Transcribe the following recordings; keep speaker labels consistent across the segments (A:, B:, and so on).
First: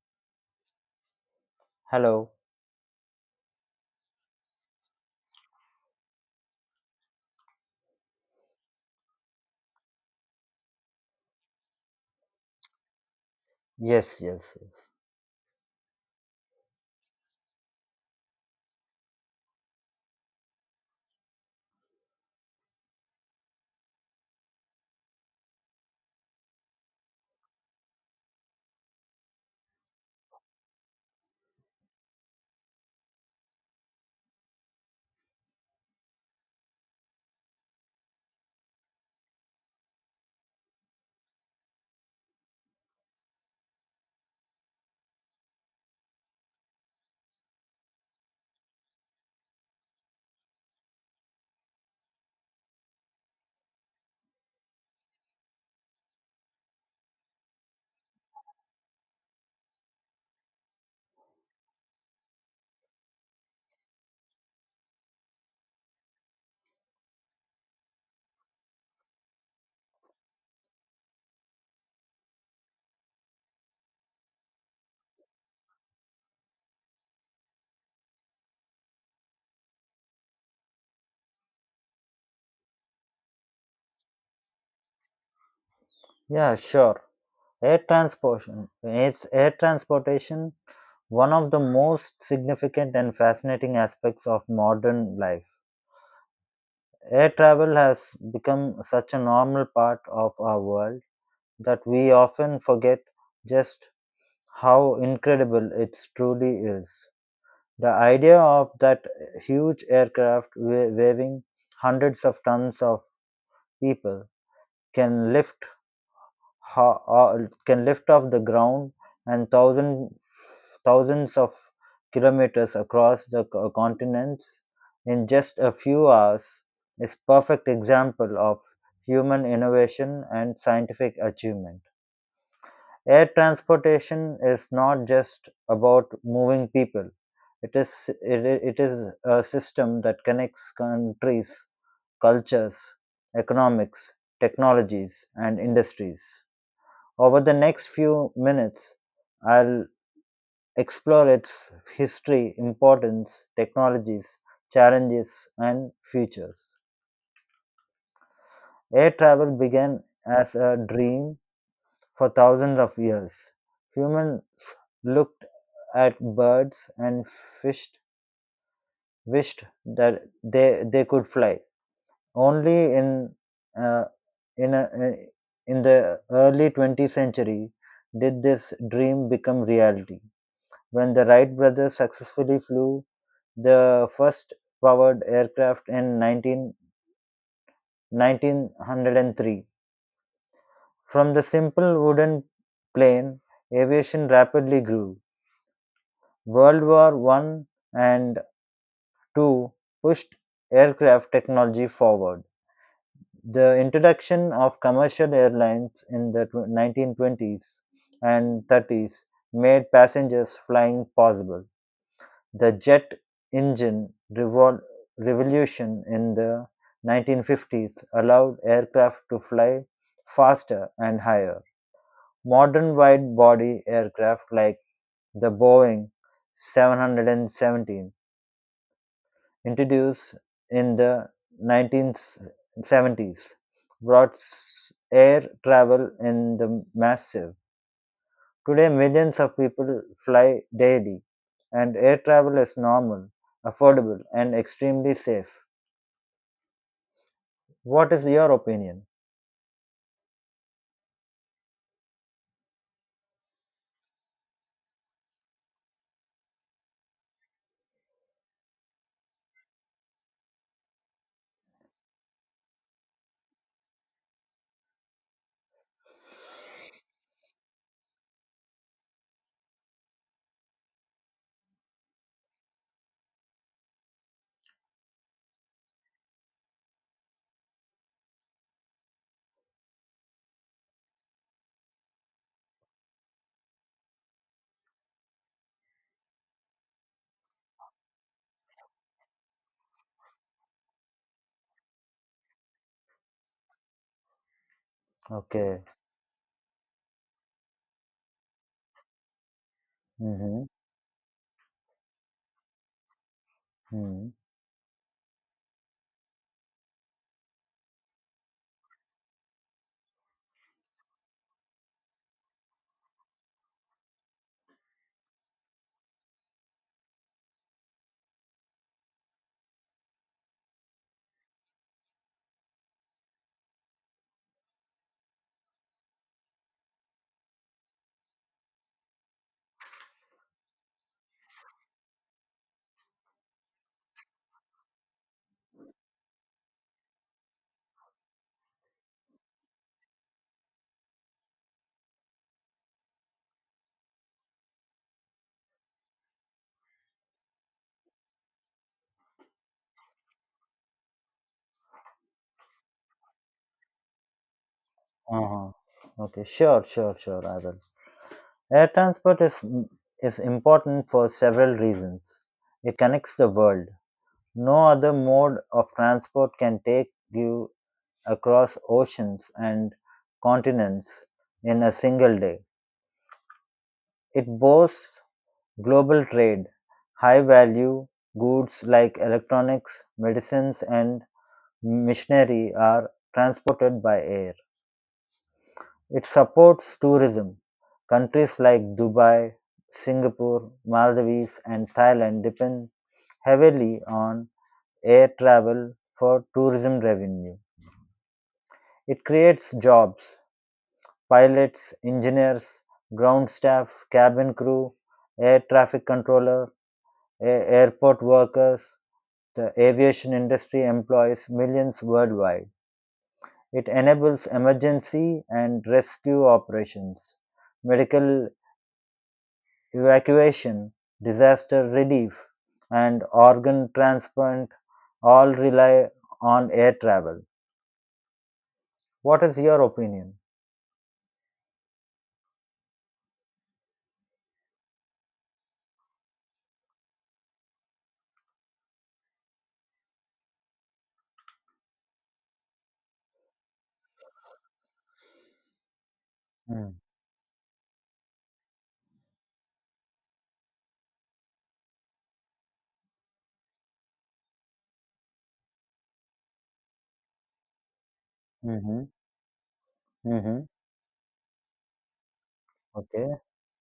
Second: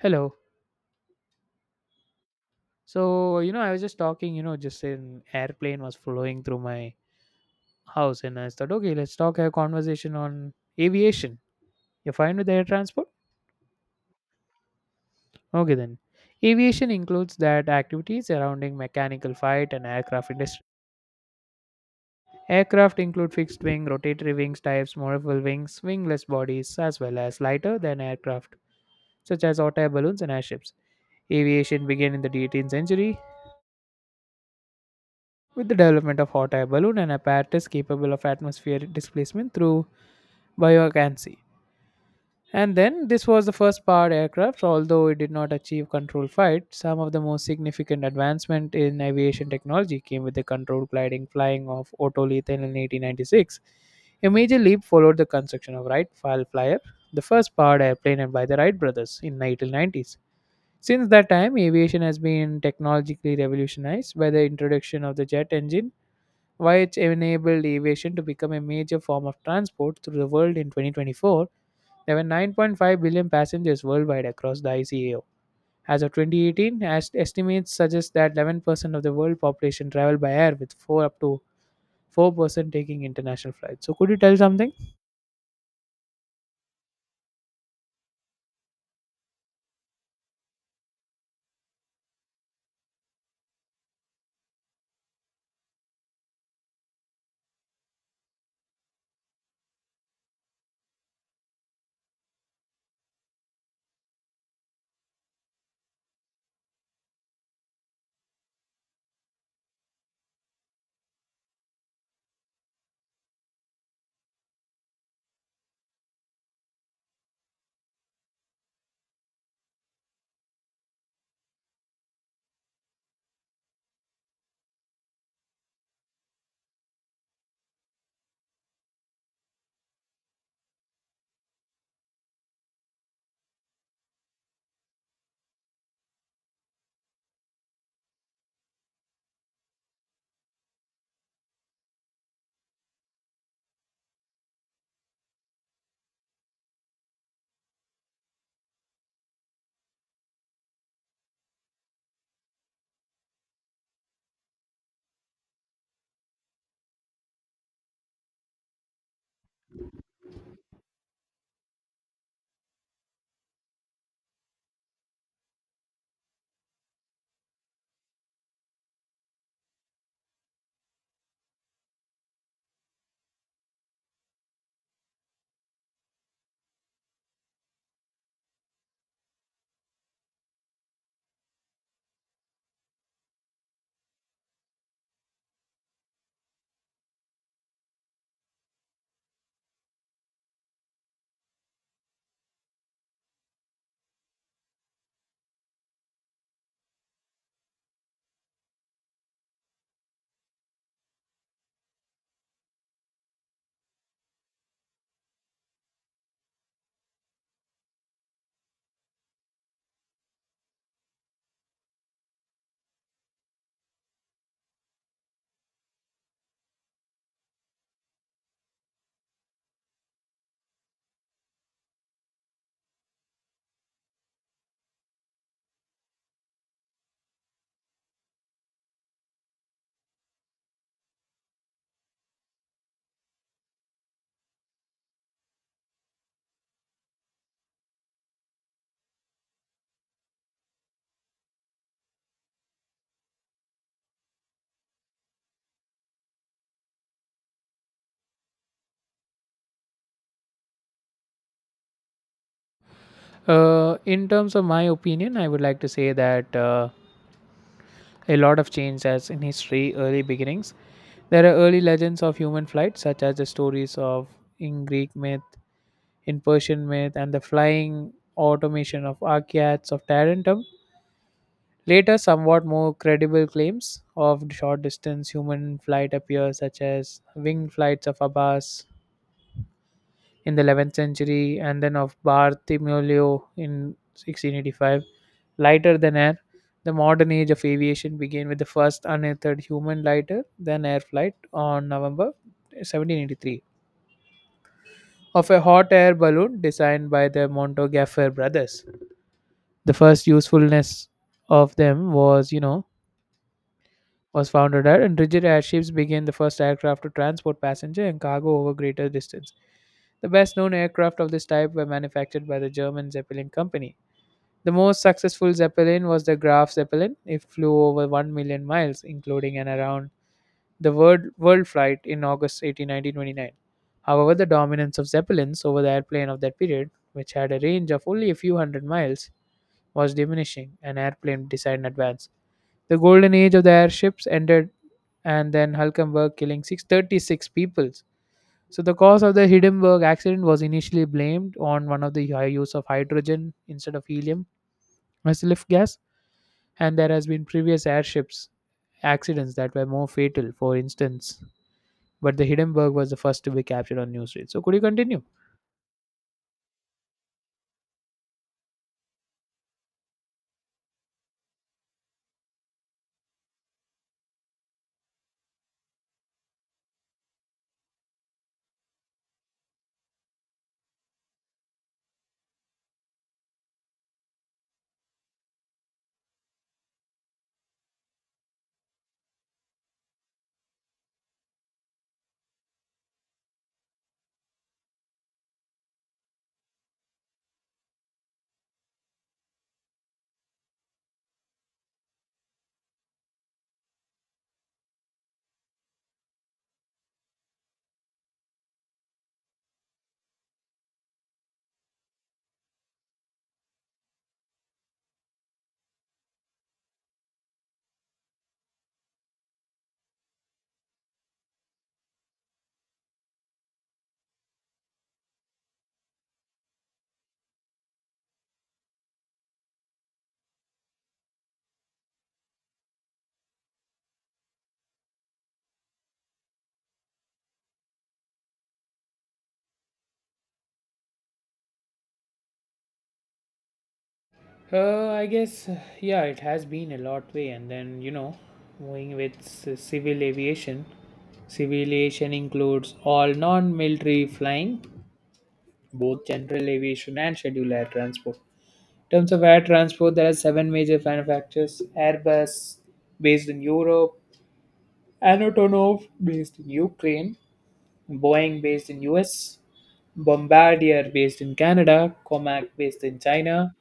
A: Hello.
B: Hello.
A: So, I was just talking, just an airplane was flowing through my house and I thought, okay, let's talk a conversation on aviation. You're fine with air transport?
B: Yes, yes, yes.
A: Okay then. Aviation includes that activities surrounding mechanical fight and aircraft industry. Aircraft include fixed wing, rotatory wings types, movable wings, wingless bodies, as well as lighter than aircraft, such as hot air balloons and airships. Aviation began in the 18th century with the development of hot air balloon, an apparatus capable of atmospheric displacement through buoyancy. And then this was the first powered aircraft, although it did not achieve controlled flight. Some of the most significant advancement in aviation technology came with the controlled gliding flying of Otto Lethal in 1896. A major leap followed the construction of Wright Flyer, the first powered airplane by the Wright brothers in the 1890s. Since that time, aviation has been technologically revolutionized by the introduction of the jet engine why it's enabled aviation to become a major form of transport through the world in 2024. There were 9.5 billion passengers worldwide across the ICAO. As of 2018, as estimates suggest that 11% of the world population travel by air, with 4 up to 4% taking international flights. So, could you tell something?
B: Yeah, sure. Air transportation one of the most significant and fascinating aspects of modern life. Air travel has become such a normal part of our world that we often forget just how incredible it truly is. The idea of that huge aircraft waving hundreds of tons of people can lift can lift off the ground and thousands of kilometers across the continents in just a few hours is perfect example of human innovation and scientific achievement. Air transportation is not just about moving people. It is a system that connects countries, cultures, economics, technologies, and industries. Over the next few minutes, I'll explore its history, importance, technologies, challenges, and futures. Air travel began as a dream for thousands of years. Humans looked at birds and fished, wished that they could fly. Only in, uh, in, a, uh, in the early 20th century did this dream become reality. When the Wright brothers successfully flew the first powered aircraft in 1903, from the simple wooden plane, aviation rapidly grew. World War I and II pushed aircraft technology forward. The introduction of commercial airlines in the 1920s and 30s made passengers flying possible. The jet engine revolution in the 1950s allowed aircraft to fly faster and higher. Modern wide body aircraft like the Boeing 717, introduced in the 1970s, brought air travel in the massive. Today, millions of people fly daily, and air travel is normal, affordable, and extremely safe. What is your opinion?
A: In terms of my opinion, I would like to say that a lot of change as in history, early beginnings. There are early legends of human flight, such as the stories of in Greek myth in Persian myth and the flying automation of Archaeads of Tarentum. Later, somewhat more credible claims of short distance human flight appear, such as winged flights of Abbas in the 11th century and then of Bartholomew in 1685. Lighter than air, the modern age of aviation began with the first unearthed human lighter than air flight on November 1783 of a
B: Okay.
A: hot air balloon designed by the Montgolfier brothers. The first
B: Mm-hmm.
A: usefulness of them was,
B: Hmm.
A: was founded radar, and rigid airships became the first aircraft to transport passenger and cargo over greater distance. The best known aircraft of this type were manufactured by the German Zeppelin company. The most successful Zeppelin was the Graf Zeppelin. It flew over 1 million miles, including and around the world, world flight in August 18, 1929. However, the dominance of Zeppelins over the airplane of that period, which had a range of only a few hundred miles, was diminishing, an airplane decided in advance. The golden age of the airships ended, and then Hulkenberg killing 636 people. So the cause of the Hindenburg accident was initially blamed on one of the high use of hydrogen instead of helium as lift gas, and there has been previous airships accidents that were more fatal, for instance. But the Hindenburg was the first to be captured on news. So could you continue?
B: Uh-huh. Okay. Sure. Sure. Sure. I will. Air transport is is important for several reasons. It connects the world. No other mode of transport can take you across oceans and continents in a single day. It boasts global trade, high value goods like electronics, medicines, and machinery are transported by air. It supports tourism. Countries like Dubai, Singapore, Maldives, and Thailand depend heavily on air travel for tourism revenue. It creates jobs, pilots, engineers, ground staff, cabin crew, air traffic controller, airport workers. The aviation industry employs millions worldwide. It enables emergency and rescue operations, medical evacuation, disaster relief, and organ transplant all rely on air travel. What is your opinion?
A: I guess, yeah, it has been a lot way, and then moving with civil aviation. Civil aviation includes all non-military flying, both general
B: Mm.
A: aviation and scheduled air transport. In terms of air transport, there are seven major manufacturers: Airbus, based in Europe, Antonov, based in Ukraine, Boeing based in
B: Mm-hmm.
A: US,
B: Mm-hmm.
A: Bombardier based in Canada, Comac based in
B: Okay.
A: China,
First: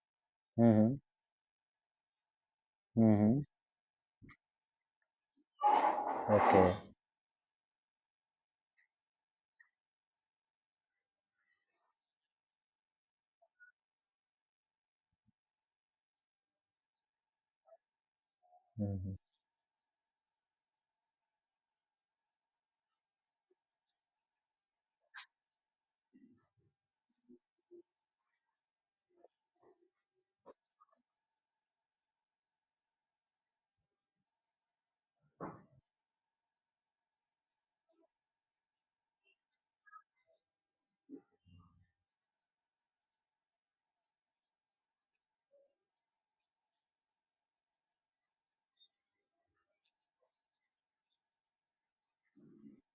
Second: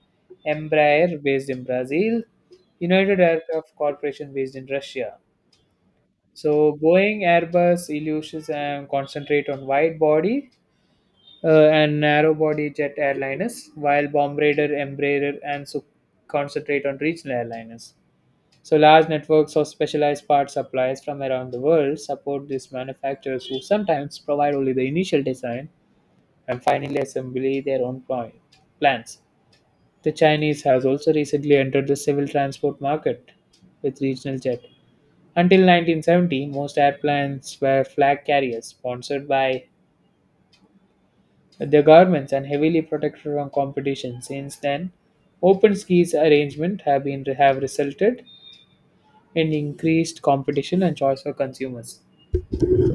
B: Mm-hmm.
A: Embraer based in Brazil, United
B: Mm-hmm.
A: Aircraft Corporation based in Russia.
B: Okay.
A: So Boeing, Airbus, Ilyushin concentrate on wide body and narrow body jet airliners, while Bombardier, Embraer, and Su concentrate on regional airliners. So large
B: Mm-hmm.
A: networks of specialized part suppliers from around the world support these manufacturers who sometimes provide only the initial design and finally assembly their own plans. The Chinese has also recently entered the civil transport market with regional jet. Until 1970, most airplanes were flag carriers sponsored by the governments and heavily protected from competition. Since then, open skies arrangement have resulted in increased competition and choice for consumers.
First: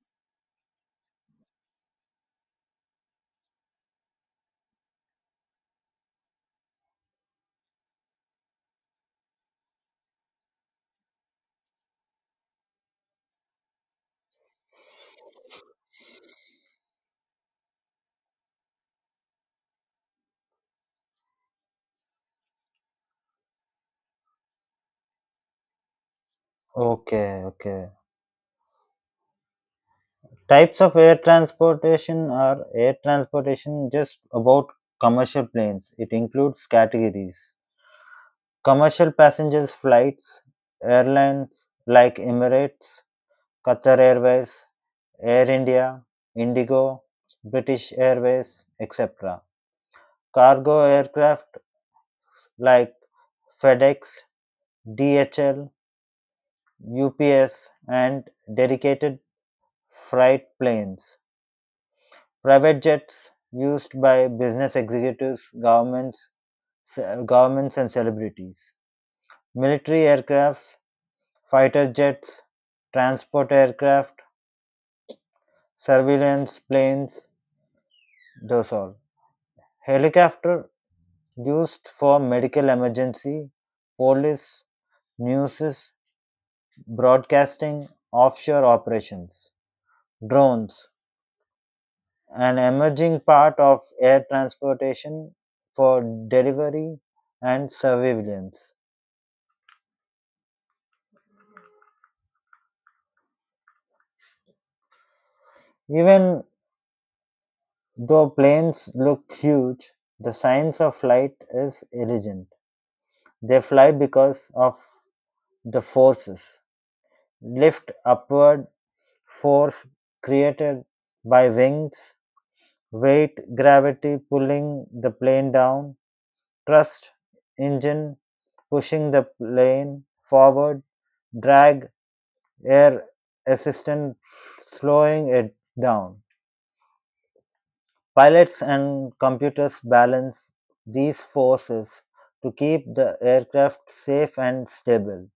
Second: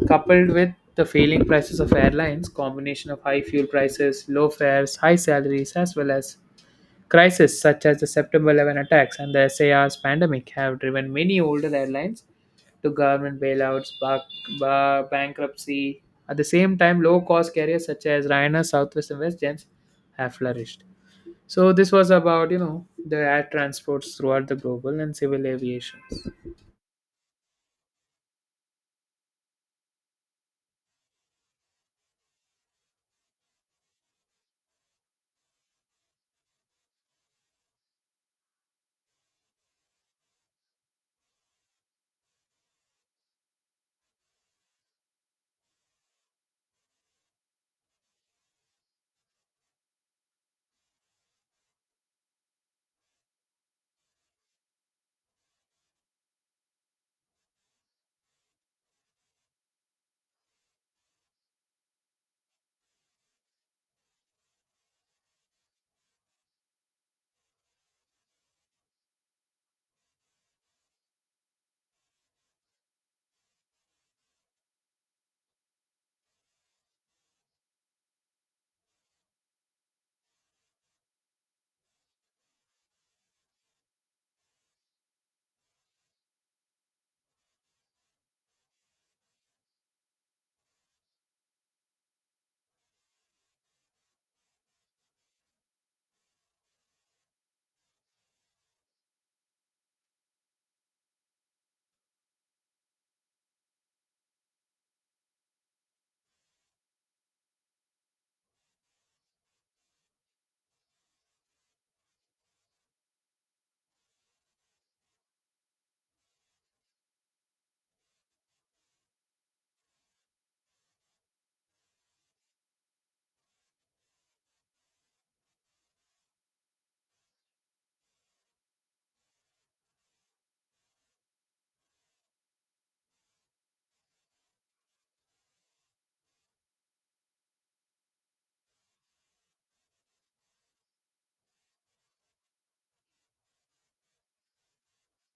A: Coupled with the failing prices of airlines, combination of high fuel prices, low fares, high salaries, as well as crises such as the September 11 attacks and the SARS pandemic have driven many older airlines to government bailouts, bankruptcy. At the same time, low cost carriers such as Ryanair, Southwest, and WestJet have flourished. So this was about the air transports throughout the global and civil aviation.
B: Okay. Okay. Types of air transportation are air transportation, just about commercial planes. It includes categories: commercial passengers flights, airlines like Emirates, Qatar Airways, Air India, Indigo, British Airways, etc. Cargo aircraft like FedEx, DHL, UPS, and dedicated freight planes. Private jets used by business executives, governments, and celebrities. Military aircrafts, fighter jets, transport aircraft, surveillance planes, those all. Helicopter used for medical emergency, police, news, broadcasting, offshore operations. Drones, an emerging part of air transportation for delivery and surveillance. Even though planes look huge, the science of flight is irrelevant. They fly because of the forces. Lift upward force created by wings, weight, gravity pulling the plane down, thrust, engine pushing the plane forward, drag, air assistant slowing it down. Pilots and computers balance these forces to keep the aircraft safe and stable.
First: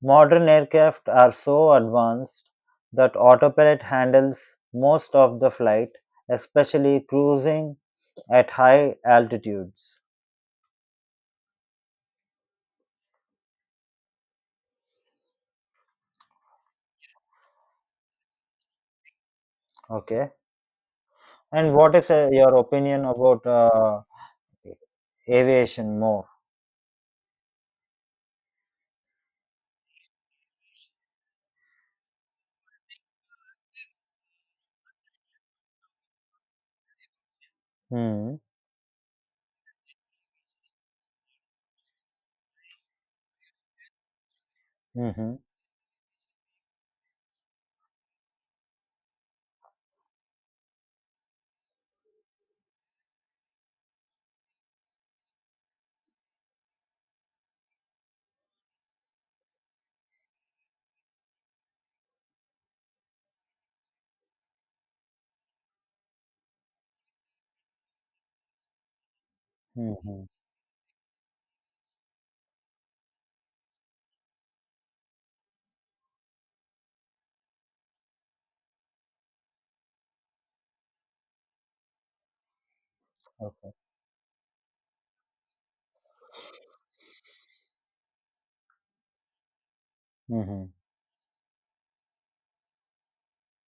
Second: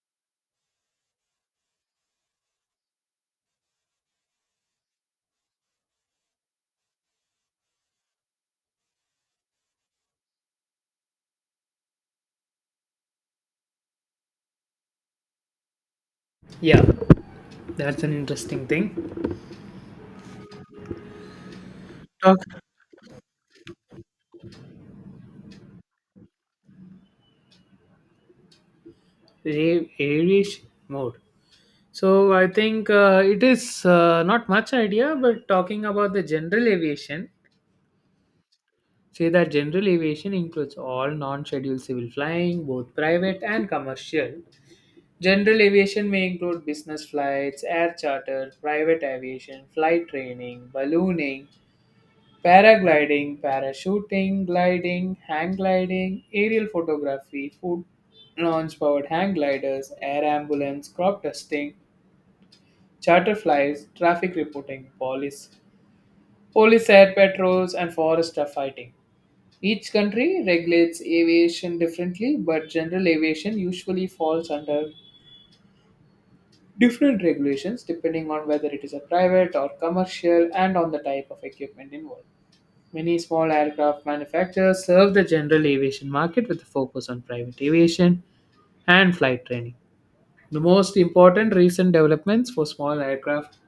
B: Modern aircraft are so advanced that autopilot handles most of the flight, especially cruising at high altitudes.
A: Yeah, that's an interesting thing.
B: Okay. And what is
A: Talk
B: your opinion about aviation more?
A: aviation mode. So I think it is not much idea, but talking about the general aviation,
B: Mm-hmm.
A: say that general aviation includes all non scheduled civil flying, both private and commercial.
B: Mm-hmm.
A: General aviation may include business flights, air charter, private aviation, flight training, ballooning, paragliding, parachuting, gliding, hang gliding, aerial photography, food launch powered hang gliders, air ambulance, crop dusting, charter flights, traffic reporting, police, police air patrols, and forest fighting. Each
B: Mm-hmm.
A: country regulates aviation differently, but general aviation usually falls under different regulations depending on whether it is a private or commercial and on the type of equipment involved. Many small
B: Okay.
A: aircraft manufacturers serve the general aviation market with a focus on private aviation and flight training. The
B: Mm-hmm.
A: most important recent developments for small aircraft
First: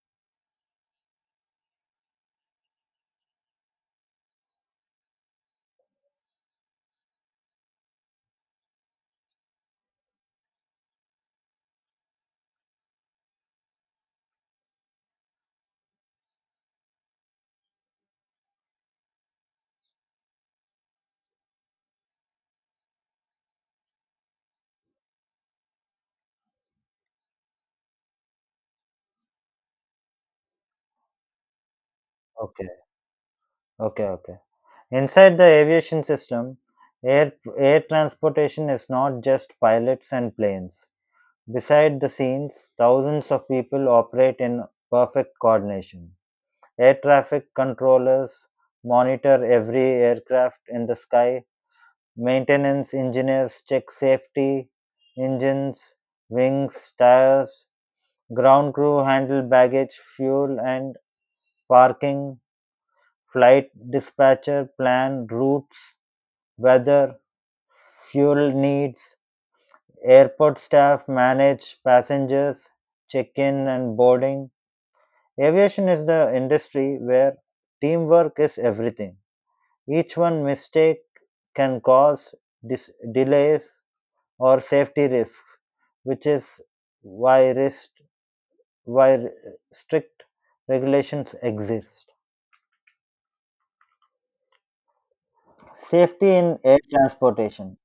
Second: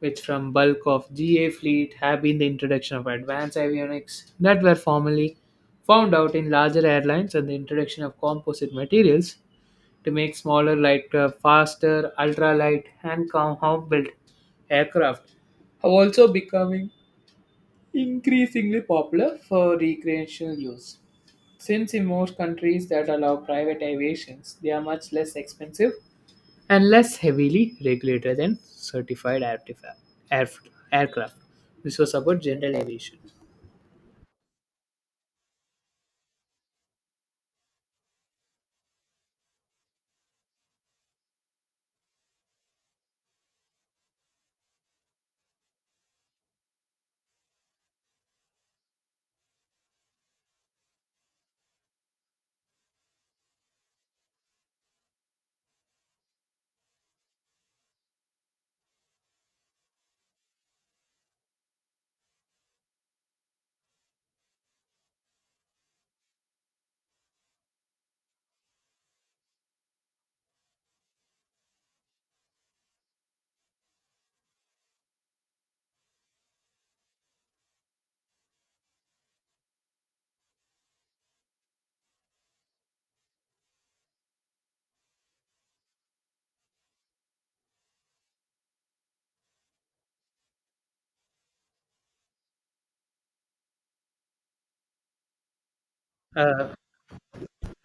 A: which from bulk of GA fleet have been the introduction of advanced avionics that were formerly found out in larger airlines and the introduction of composite materials to make smaller lightcraft faster, ultralight and compound-built aircraft have also becoming increasingly popular for recreational use. Since in most countries that allow private aviations, they are much less expensive and less heavily regulated than certified airf- aircraft. This was about general
B: Okay.
A: aviation.
B: Okay. Okay. Inside the aviation system, air, air transportation is not just pilots and planes. Beside the scenes, thousands of people operate in perfect coordination. Air traffic controllers monitor every aircraft in the sky, maintenance engineers check safety, engines, wings, tires, ground crew handle baggage, fuel, and parking, flight dispatcher plan routes, weather, fuel needs, airport staff manage passengers, check in and boarding. Aviation is the industry where teamwork is everything. Each one mistake can cause delays or safety risks, which is why, rest- why strict regulations exist. Safety in
A: Uh,
B: air transportation.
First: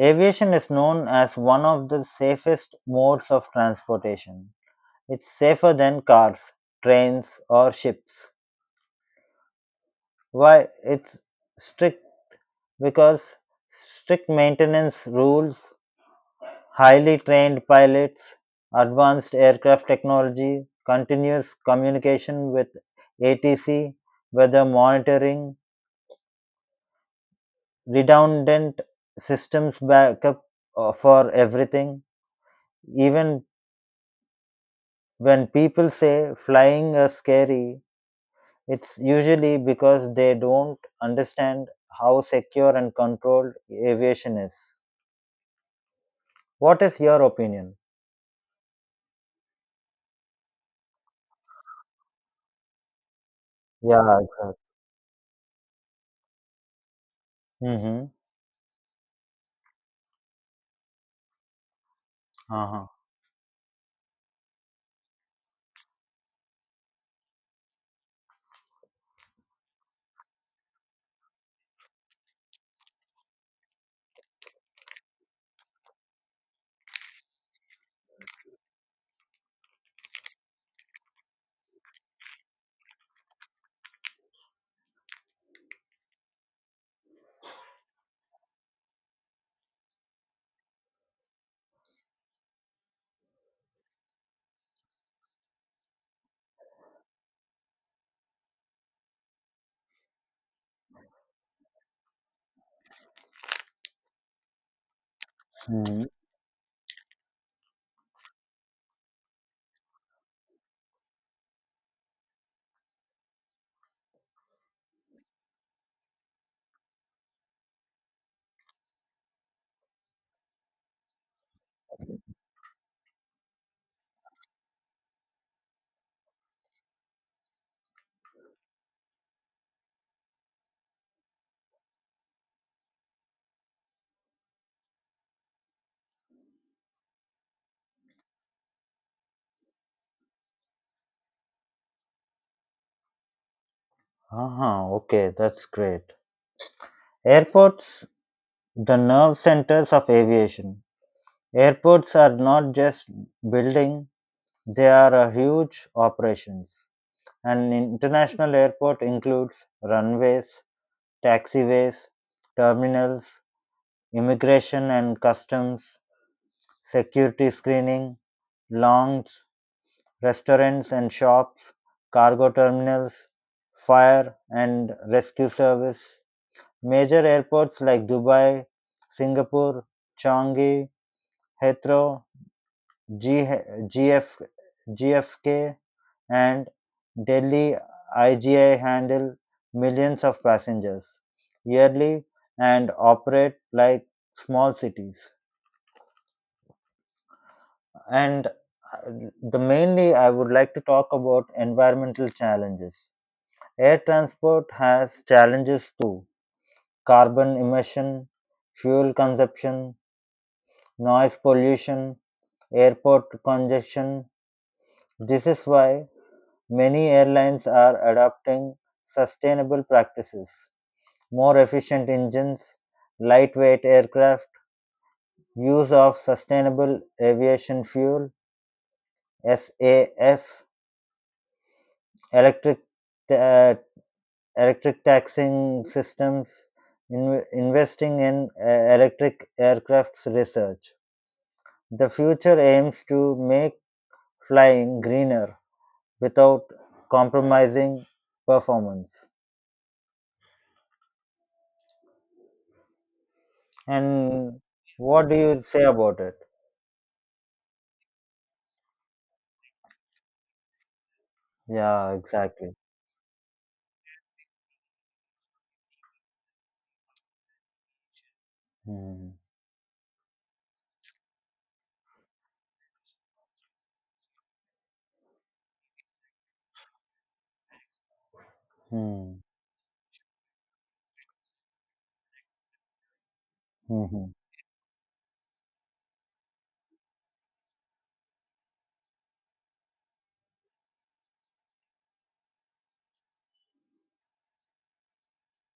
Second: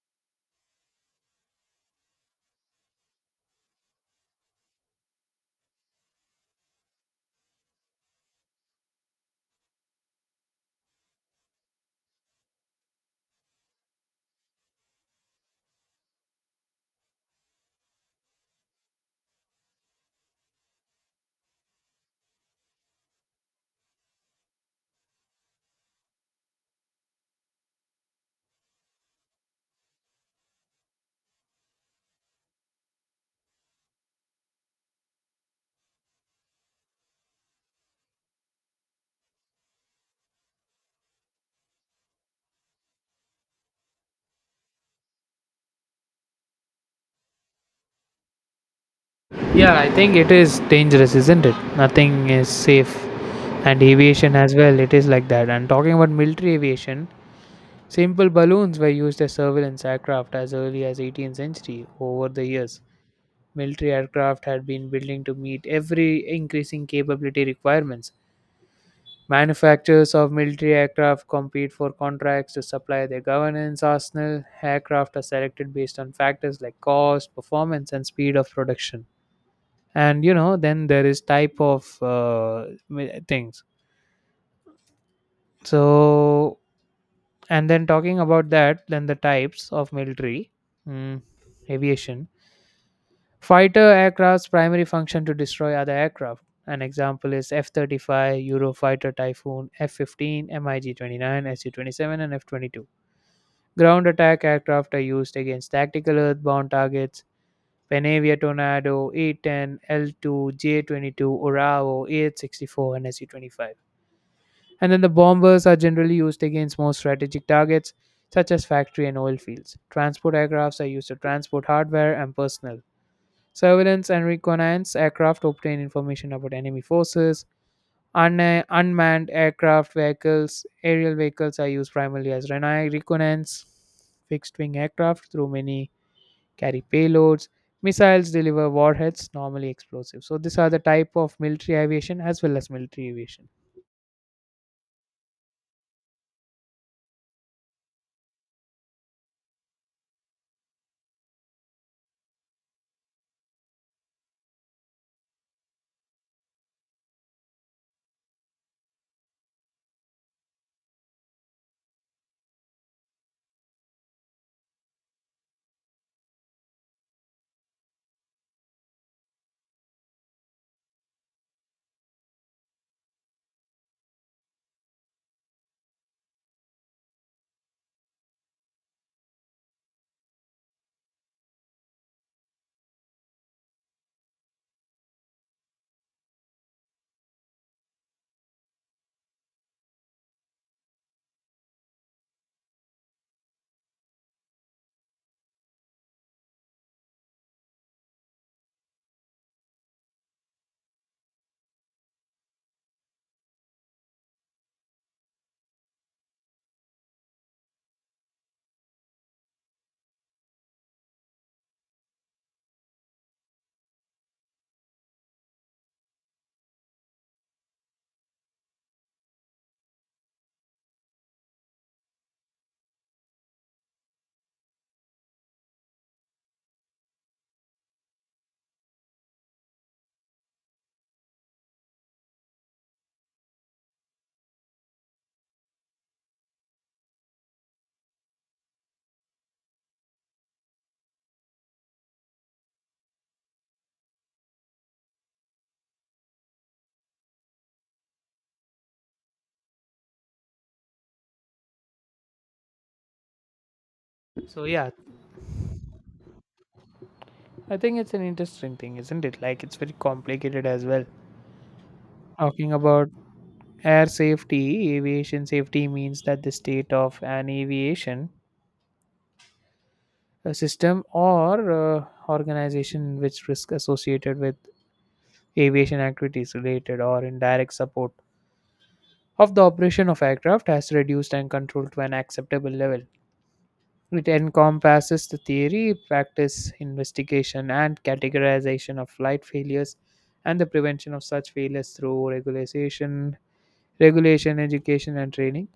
B: Aviation is known as one of the safest modes of transportation. It's safer than cars, trains, or ships. Why? It's strict Because strict maintenance rules, highly trained pilots, advanced aircraft technology, continuous communication with ATC, weather monitoring, redundant systems backup for everything. Even when people say flying is scary, it's usually because they don't understand how secure and controlled aviation is. What is your opinion?
A: Yeah, I think it is dangerous, isn't it? Nothing is safe. And
B: Yeah,
A: aviation
B: exactly.
A: as well, it is like that. And talking about military aviation,
B: Mm-hmm.
A: simple balloons were used as surveillance aircraft as early as 18th century. Over the years,
B: Uh-huh.
A: military aircraft had been building to meet every increasing capability requirements. Manufacturers of military aircraft compete for contracts to supply their governance arsenal. Aircraft are selected based on factors like cost, performance, and speed of production. And then there is type of things. So, and then talking about that, then the types of military mm, aviation. Fighter aircraft's primary function to destroy other aircraft. An example is F 35, Eurofighter Typhoon, F 15, MiG 29, Su 27, and F 22. Ground attack aircraft are used against
B: Hmm.
A: tactical earthbound targets Panavia Tornado, A-10, L-2, J-22, Orao, AH-64, and SU-25. And then the bombers are generally used against more strategic targets such as factory and oil fields. Transport aircrafts are used to transport hardware and personnel. Surveillance and reconnaissance aircraft obtain information about enemy forces, Un- unmanned aircraft vehicles, aerial vehicles are used primarily as reconnaissance, fixed wing aircraft through many carry payloads. Missiles deliver warheads, normally explosives. So these are the type of military aviation as well as military aviation.
B: Uh-huh. Okay, that's great. Airports, the nerve centers of aviation. Airports are not just building, they are a huge operations. An international airport includes runways, taxiways, terminals, immigration and customs, security screening, lawns, restaurants and shops, cargo terminals, fire and rescue service. Major airports like Dubai, Singapore, Changi, Heathrow, G- GF, GFK, and Delhi IGA handle millions of passengers yearly and operate like small cities. And the mainly I would like to talk about environmental challenges. Air transport has challenges too: carbon emission, fuel consumption, noise pollution, airport congestion. This is why many airlines are adopting sustainable practices: more efficient engines, lightweight aircraft, use of sustainable aviation fuel, SAF, electric uh, electric taxing systems, investing in electric aircrafts research. The future aims to make flying greener without compromising performance. And
A: So yeah,
B: what do you say about it?
A: I think it's an interesting thing, isn't it? Like it's very complicated as well.
B: Yeah,
A: Talking
B: exactly.
A: about air safety, aviation safety means that the state of an aviation
B: Hmm.
A: a system or organization in which risk associated with aviation activities related or in direct support
B: Hmm.
A: of the operation of aircraft has reduced and controlled to an acceptable level.
B: Hmm.
A: It
B: Hmm.
A: encompasses the theory, practice, investigation, and categorization of flight failures and the prevention of such failures through regulation, education, and training.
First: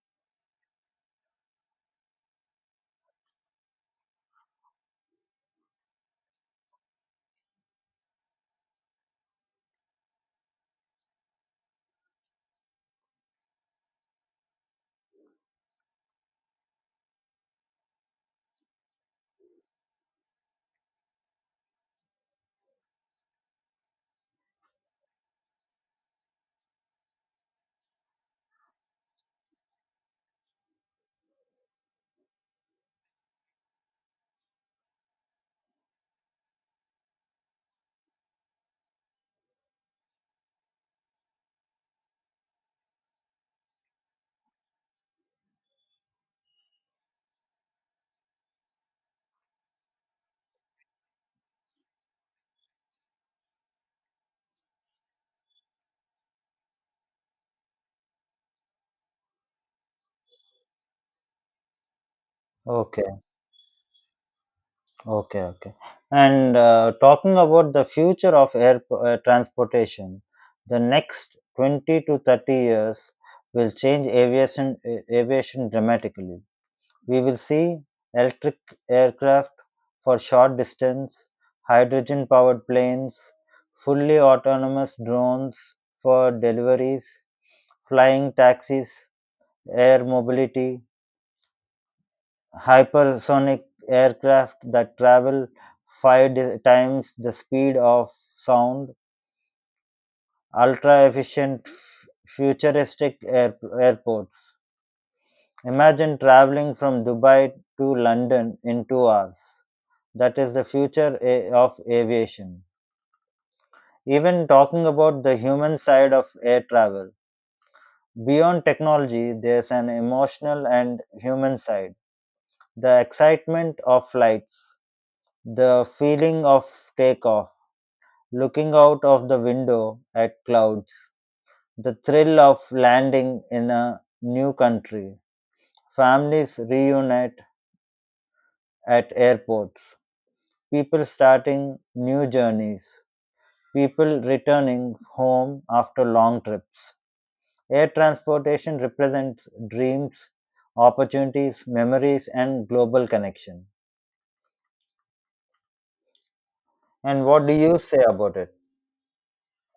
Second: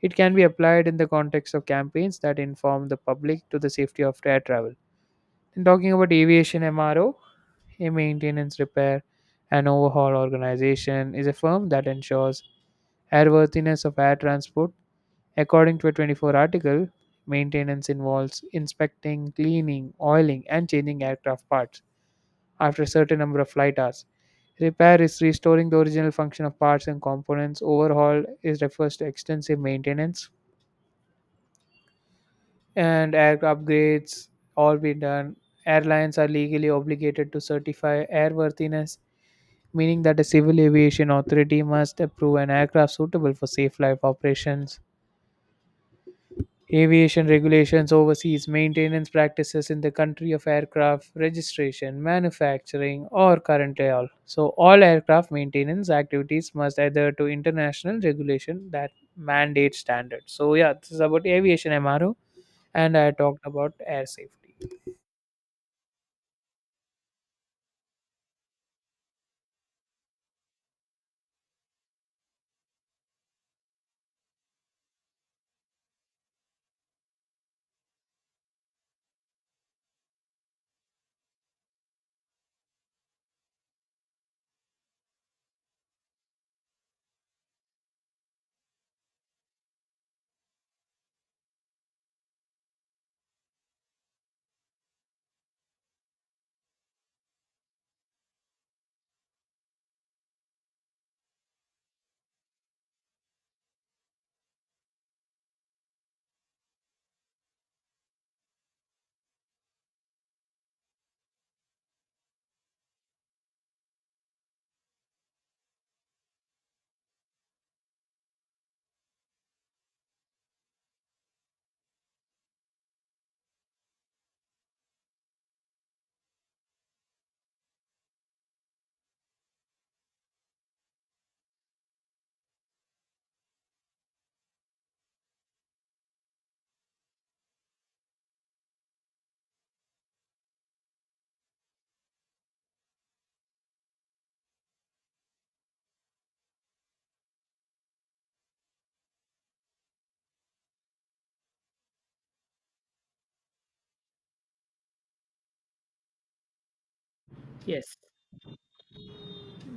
A: It can be applied in the context of campaigns that inform the public to the safety of air travel. And talking about aviation MRO, a maintenance, repair, and overhaul organization is a firm that ensures airworthiness of air transport. According to a 24 article, maintenance involves inspecting, cleaning, oiling, and changing aircraft parts after a certain number of flight hours. Repair is restoring the original function of parts and components. Overhaul is refers to extensive maintenance and aircraft upgrades all be done. Airlines are legally obligated to certify airworthiness meaning that a civil aviation authority must approve an aircraft suitable for safe life operations. Aviation regulations oversees maintenance practices in the country of aircraft registration, manufacturing, or current all. So all aircraft maintenance activities must adhere to international regulation that mandate standards. So yeah, this is about aviation MRO, and I
B: Okay.
A: talked about air safety.
B: Okay, okay. And talking about the future of air transportation, the next 20 to 30 years will change aviation dramatically. We will see electric aircraft for short distance, hydrogen powered planes, fully autonomous drones for deliveries, flying taxis, air mobility, hypersonic aircraft that travel five times the speed of sound, ultra efficient, futuristic airports. Imagine traveling from Dubai to London in 2 hours. That is the future of aviation. Even talking about the human side of air travel, beyond technology, there's an emotional and human side. The excitement of flights, the feeling of takeoff looking out of the window at clouds, the thrill of landing in a new country, families reunite at airports, people starting new journeys, people returning home after long trips. Air transportation represents dreams, opportunities, memories, and global connection. And what do you
A: Yes.
B: say about it?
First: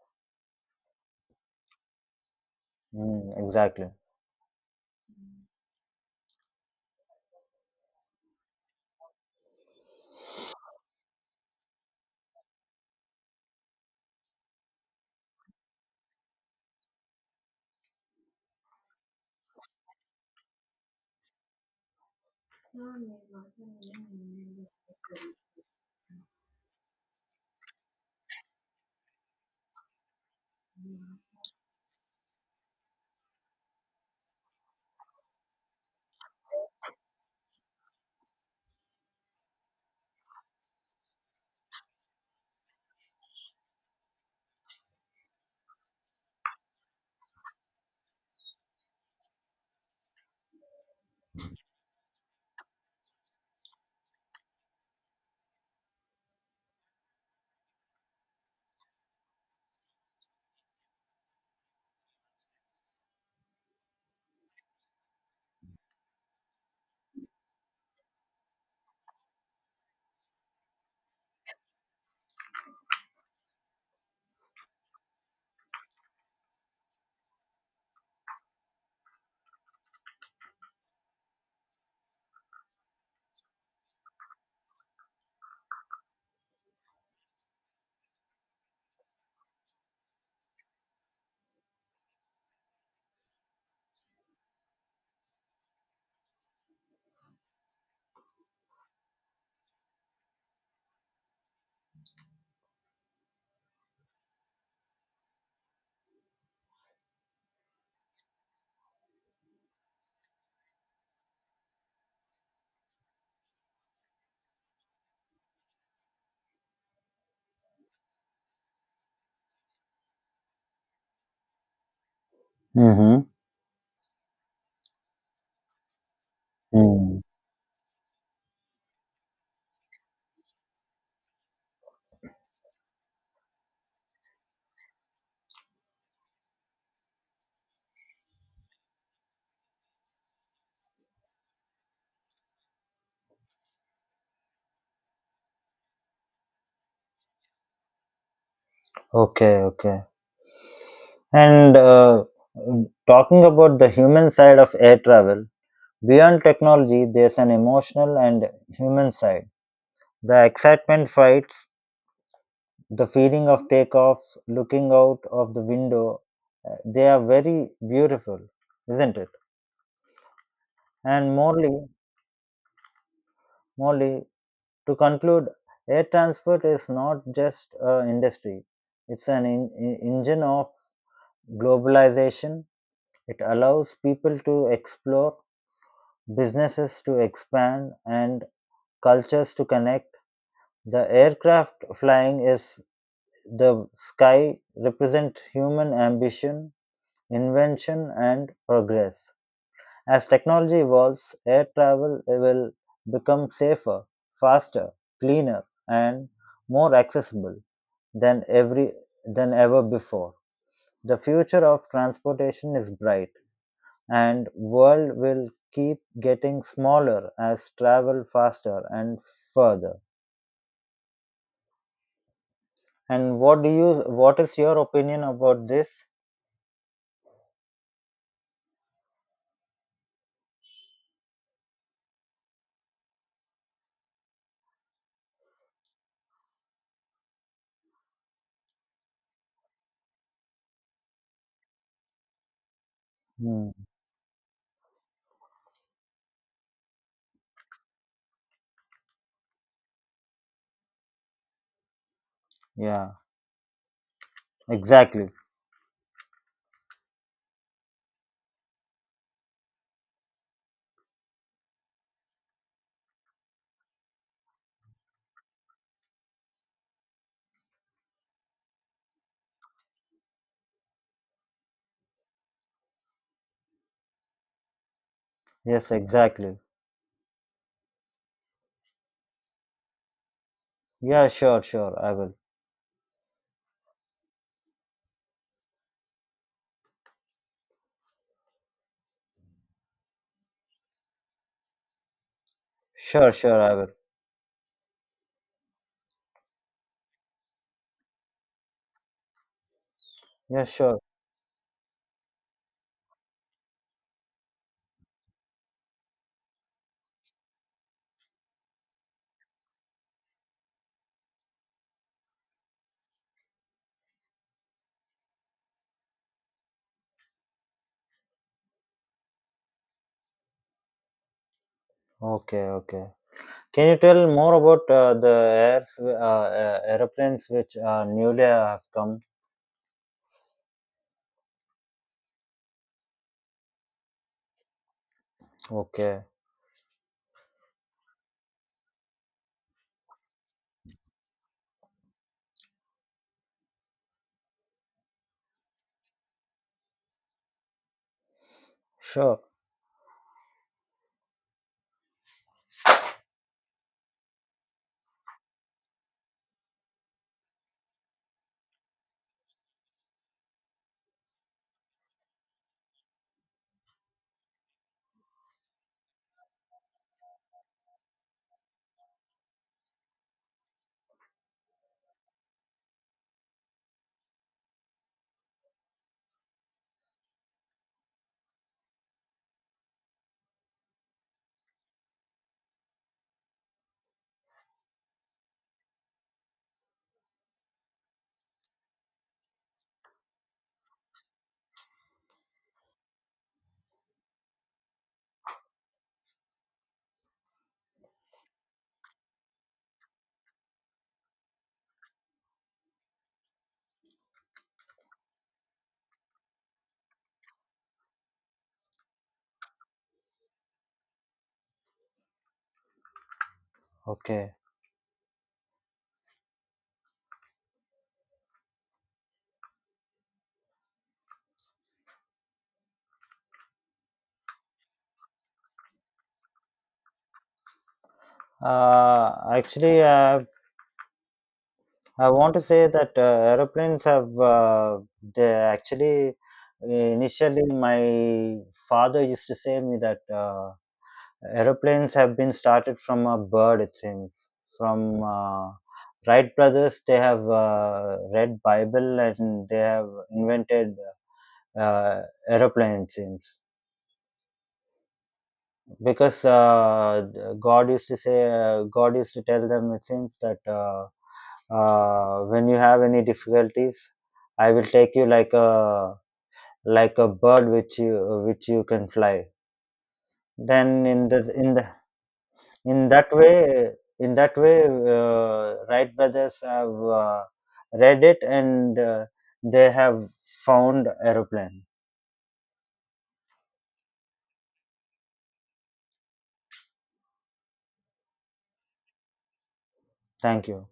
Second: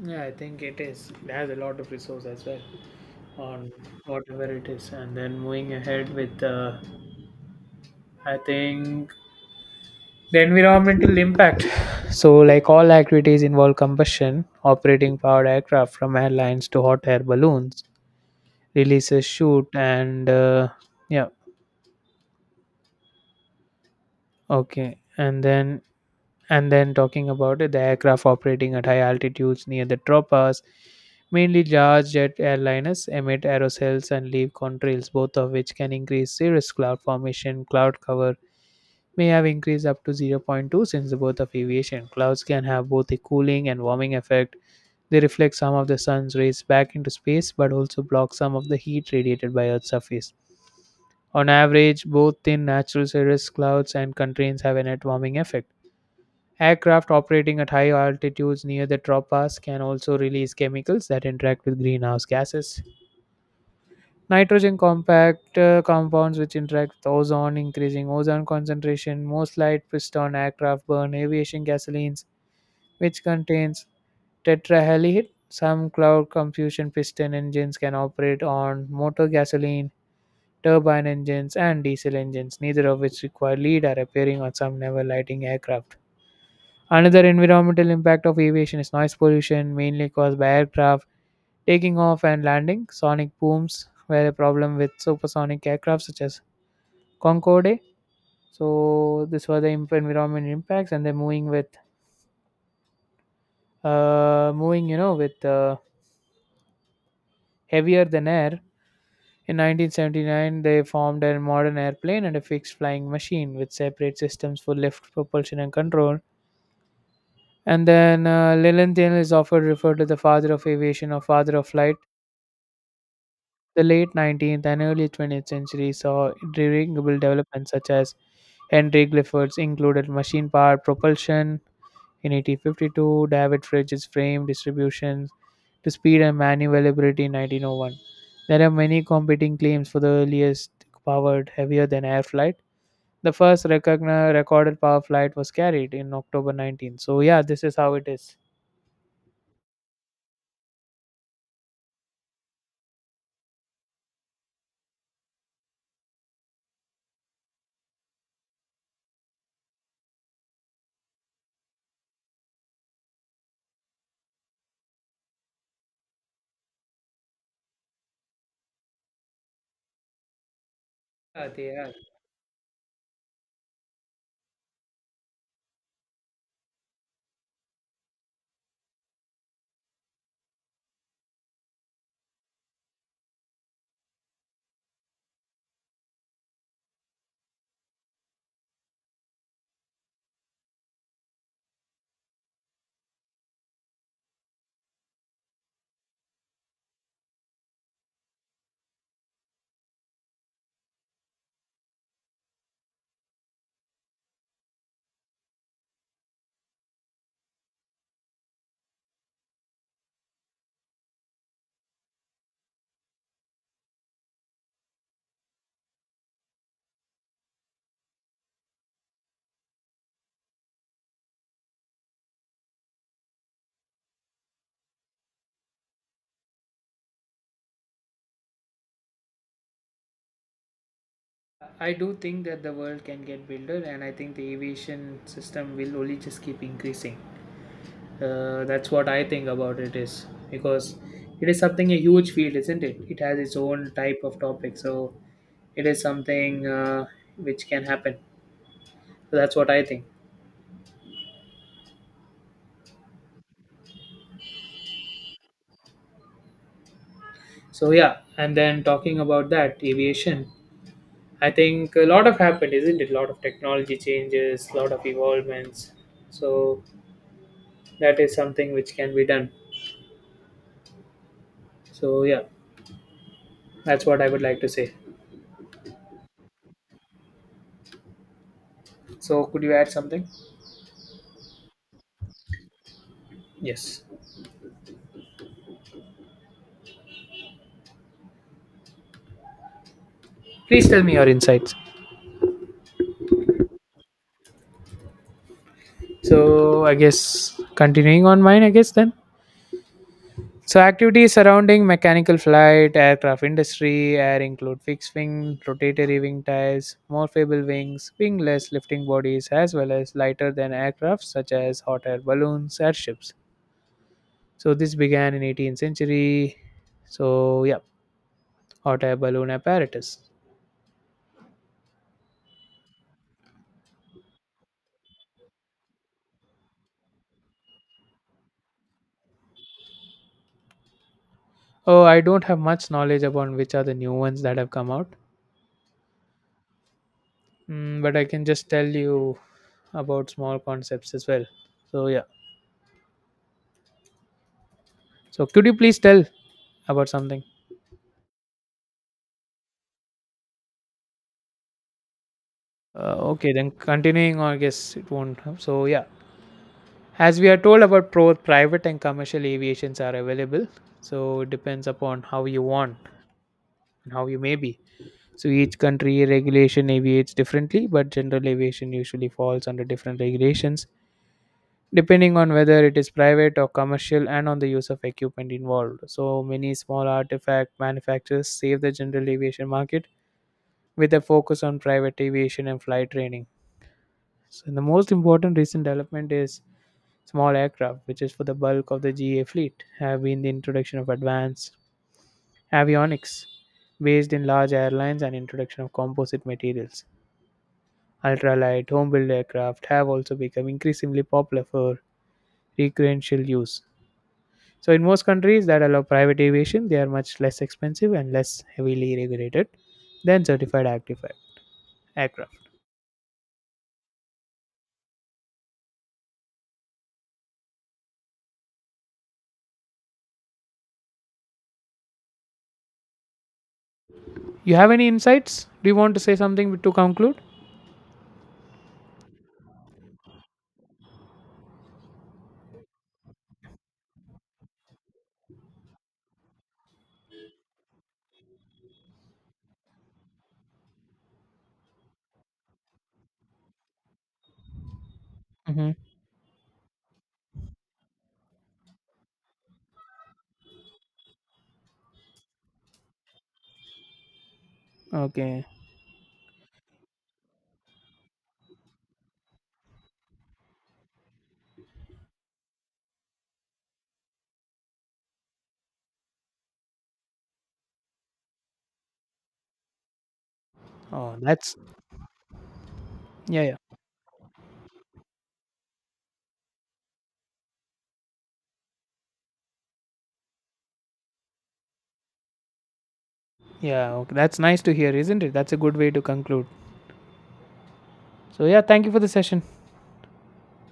A: Yeah, I think it is. It has a lot of resource as well.
B: Mm,
A: On
B: exactly.
A: whatever it is and then moving ahead with I think the environmental impact so like all activities involve combustion operating powered aircraft from airlines to hot air balloons releases shoot and yeah, okay, and then talking about it, the aircraft operating at high altitudes near the tropas, mainly large jet airliners emit aerosols and leave contrails, both of which can increase serious cloud formation. Cloud cover may have increased up to zero point 0.2 since the birth of aviation. Clouds can have both a cooling and warming effect. They reflect some of the sun's rays back into space but also block some of the heat radiated by Earth's surface. On average, both thin natural cirrus clouds and contains have a net warming effect. Aircraft operating at high altitudes near the tropas can also release chemicals that interact with greenhouse gases. Nitrogen compact compounds which interact with ozone, increasing ozone concentration. Most light piston aircraft burn aviation gasolines, which contains tetrahalide. Some cloud combustion piston engines can operate on motor gasoline, turbine engines, and diesel engines, neither of which require lead are appearing on some naval lighting aircraft. Another environmental impact of aviation is noise pollution, mainly caused by aircraft taking off and landing. Sonic booms were a problem with supersonic aircraft such as Concorde. So this was the environment impacts, and they're moving with moving you know with heavier than air. In 1979, they formed a modern airplane and a fixed flying machine with separate systems for lift, propulsion, and control. And then Lilienthal is often referred to the father of aviation or father of flight.
B: Mm-hmm.
A: The late 19th and early 20th century saw remarkable
B: Mm.
A: developments such as Henry Clifford's included machine powered propulsion. In 1852, David Fridge's frame distributions to speed and maneuverability in 1901. There are many competing claims for the earliest powered heavier than air flight. The first recorded power flight was carried in October 19. So, yeah, this is how it is.
B: Okay, okay. And talking about the human side of air travel, beyond technology, there's an emotional and human side. The excitement fights, the feeling of takeoffs, looking out of the window, they are very beautiful, isn't it? And
A: Yeah, they are.
B: morely, to conclude, air transport is not just an industry, it's an engine of globalization. It allows people to explore businesses to expand, and cultures to connect. The aircraft flying is the sky represent human ambition, invention, and progress. As technology evolves, air travel will become safer, faster, cleaner, and more accessible than ever before. The future of transportation is bright and world will keep getting smaller as travel faster and further. And what is your opinion about this?
A: I do think that the world can get builder, and I think the aviation system will only just keep increasing. That's what I think about it is because it is something a huge field, isn't it? It has its
B: Hmm.
A: own type of topic. So it is something which can happen. So that's what I think.
B: Yeah, exactly.
A: So yeah, and then talking about that aviation, I think a lot of happened, isn't it? A lot of technology changes, a lot of evolvements. So that is something which can be done. So yeah, that's what I would like to say.
B: Yes, exactly.
A: So could you add something?
B: Yeah, sure, sure, I will.
A: Yes, please tell me your insights.
B: Sure, sure, I will.
A: So I guess, continuing on mine, I guess then.
B: Yeah,
A: So
B: sure.
A: activities surrounding mechanical flight, aircraft industry, air include fixed wing, rotatory wing types, morphable wings, wingless lifting bodies, as well as lighter than aircraft such as hot air balloons, airships. So this began in 18th century. So yeah, hot air balloon apparatus.
B: Okay. Okay. Can you tell more about the airs airplanes which newly have come?
A: Oh, I don't have much knowledge about which are the new ones that have come out,
B: Okay.
A: mm, but I can just tell you about small concepts as well. So yeah. So could you please tell about something?
B: Sure.
A: Okay, then continuing on, I guess it won't So yeah, as we are told about pro private and commercial aviations are available. So it depends upon how you want and how you may be. So each country regulation aviates differently, but general aviation usually falls under different regulations depending on whether it is private or commercial and on the use of equipment involved. So many small artifact manufacturers save the general aviation market with a focus on private aviation and flight training. So the most important recent development is small aircraft, which is for the bulk of the GA fleet, have been the introduction of advanced avionics based in large airlines and introduction of composite materials. Ultralight home-built aircraft have also become increasingly popular for recreational use. So in most countries that allow private aviation, they are much less expensive and less heavily regulated than certified aircraft.
B: Okay.
A: You have any insights? Do you want to say something to conclude?
B: Actually, I want to say that aeroplanes have they actually initially my father used to say me that aeroplanes have been started from a bird, it seems, from
A: Mm-hmm.
B: Wright brothers. They have read Bible and they have invented uh, aeroplane, it seems,
A: Okay.
B: because god used to say god used to tell them, it seems, that when you have any difficulties, I will take you like a, bird which you, can fly, then
A: Oh, that's
B: in that
A: yeah, yeah.
B: way in that way, Wright brothers have uh, read it and they have found aeroplane.
A: Yeah, okay, that's nice to hear, isn't it? That's a good way to conclude. So, yeah, thank you for the session.
B: Thank you.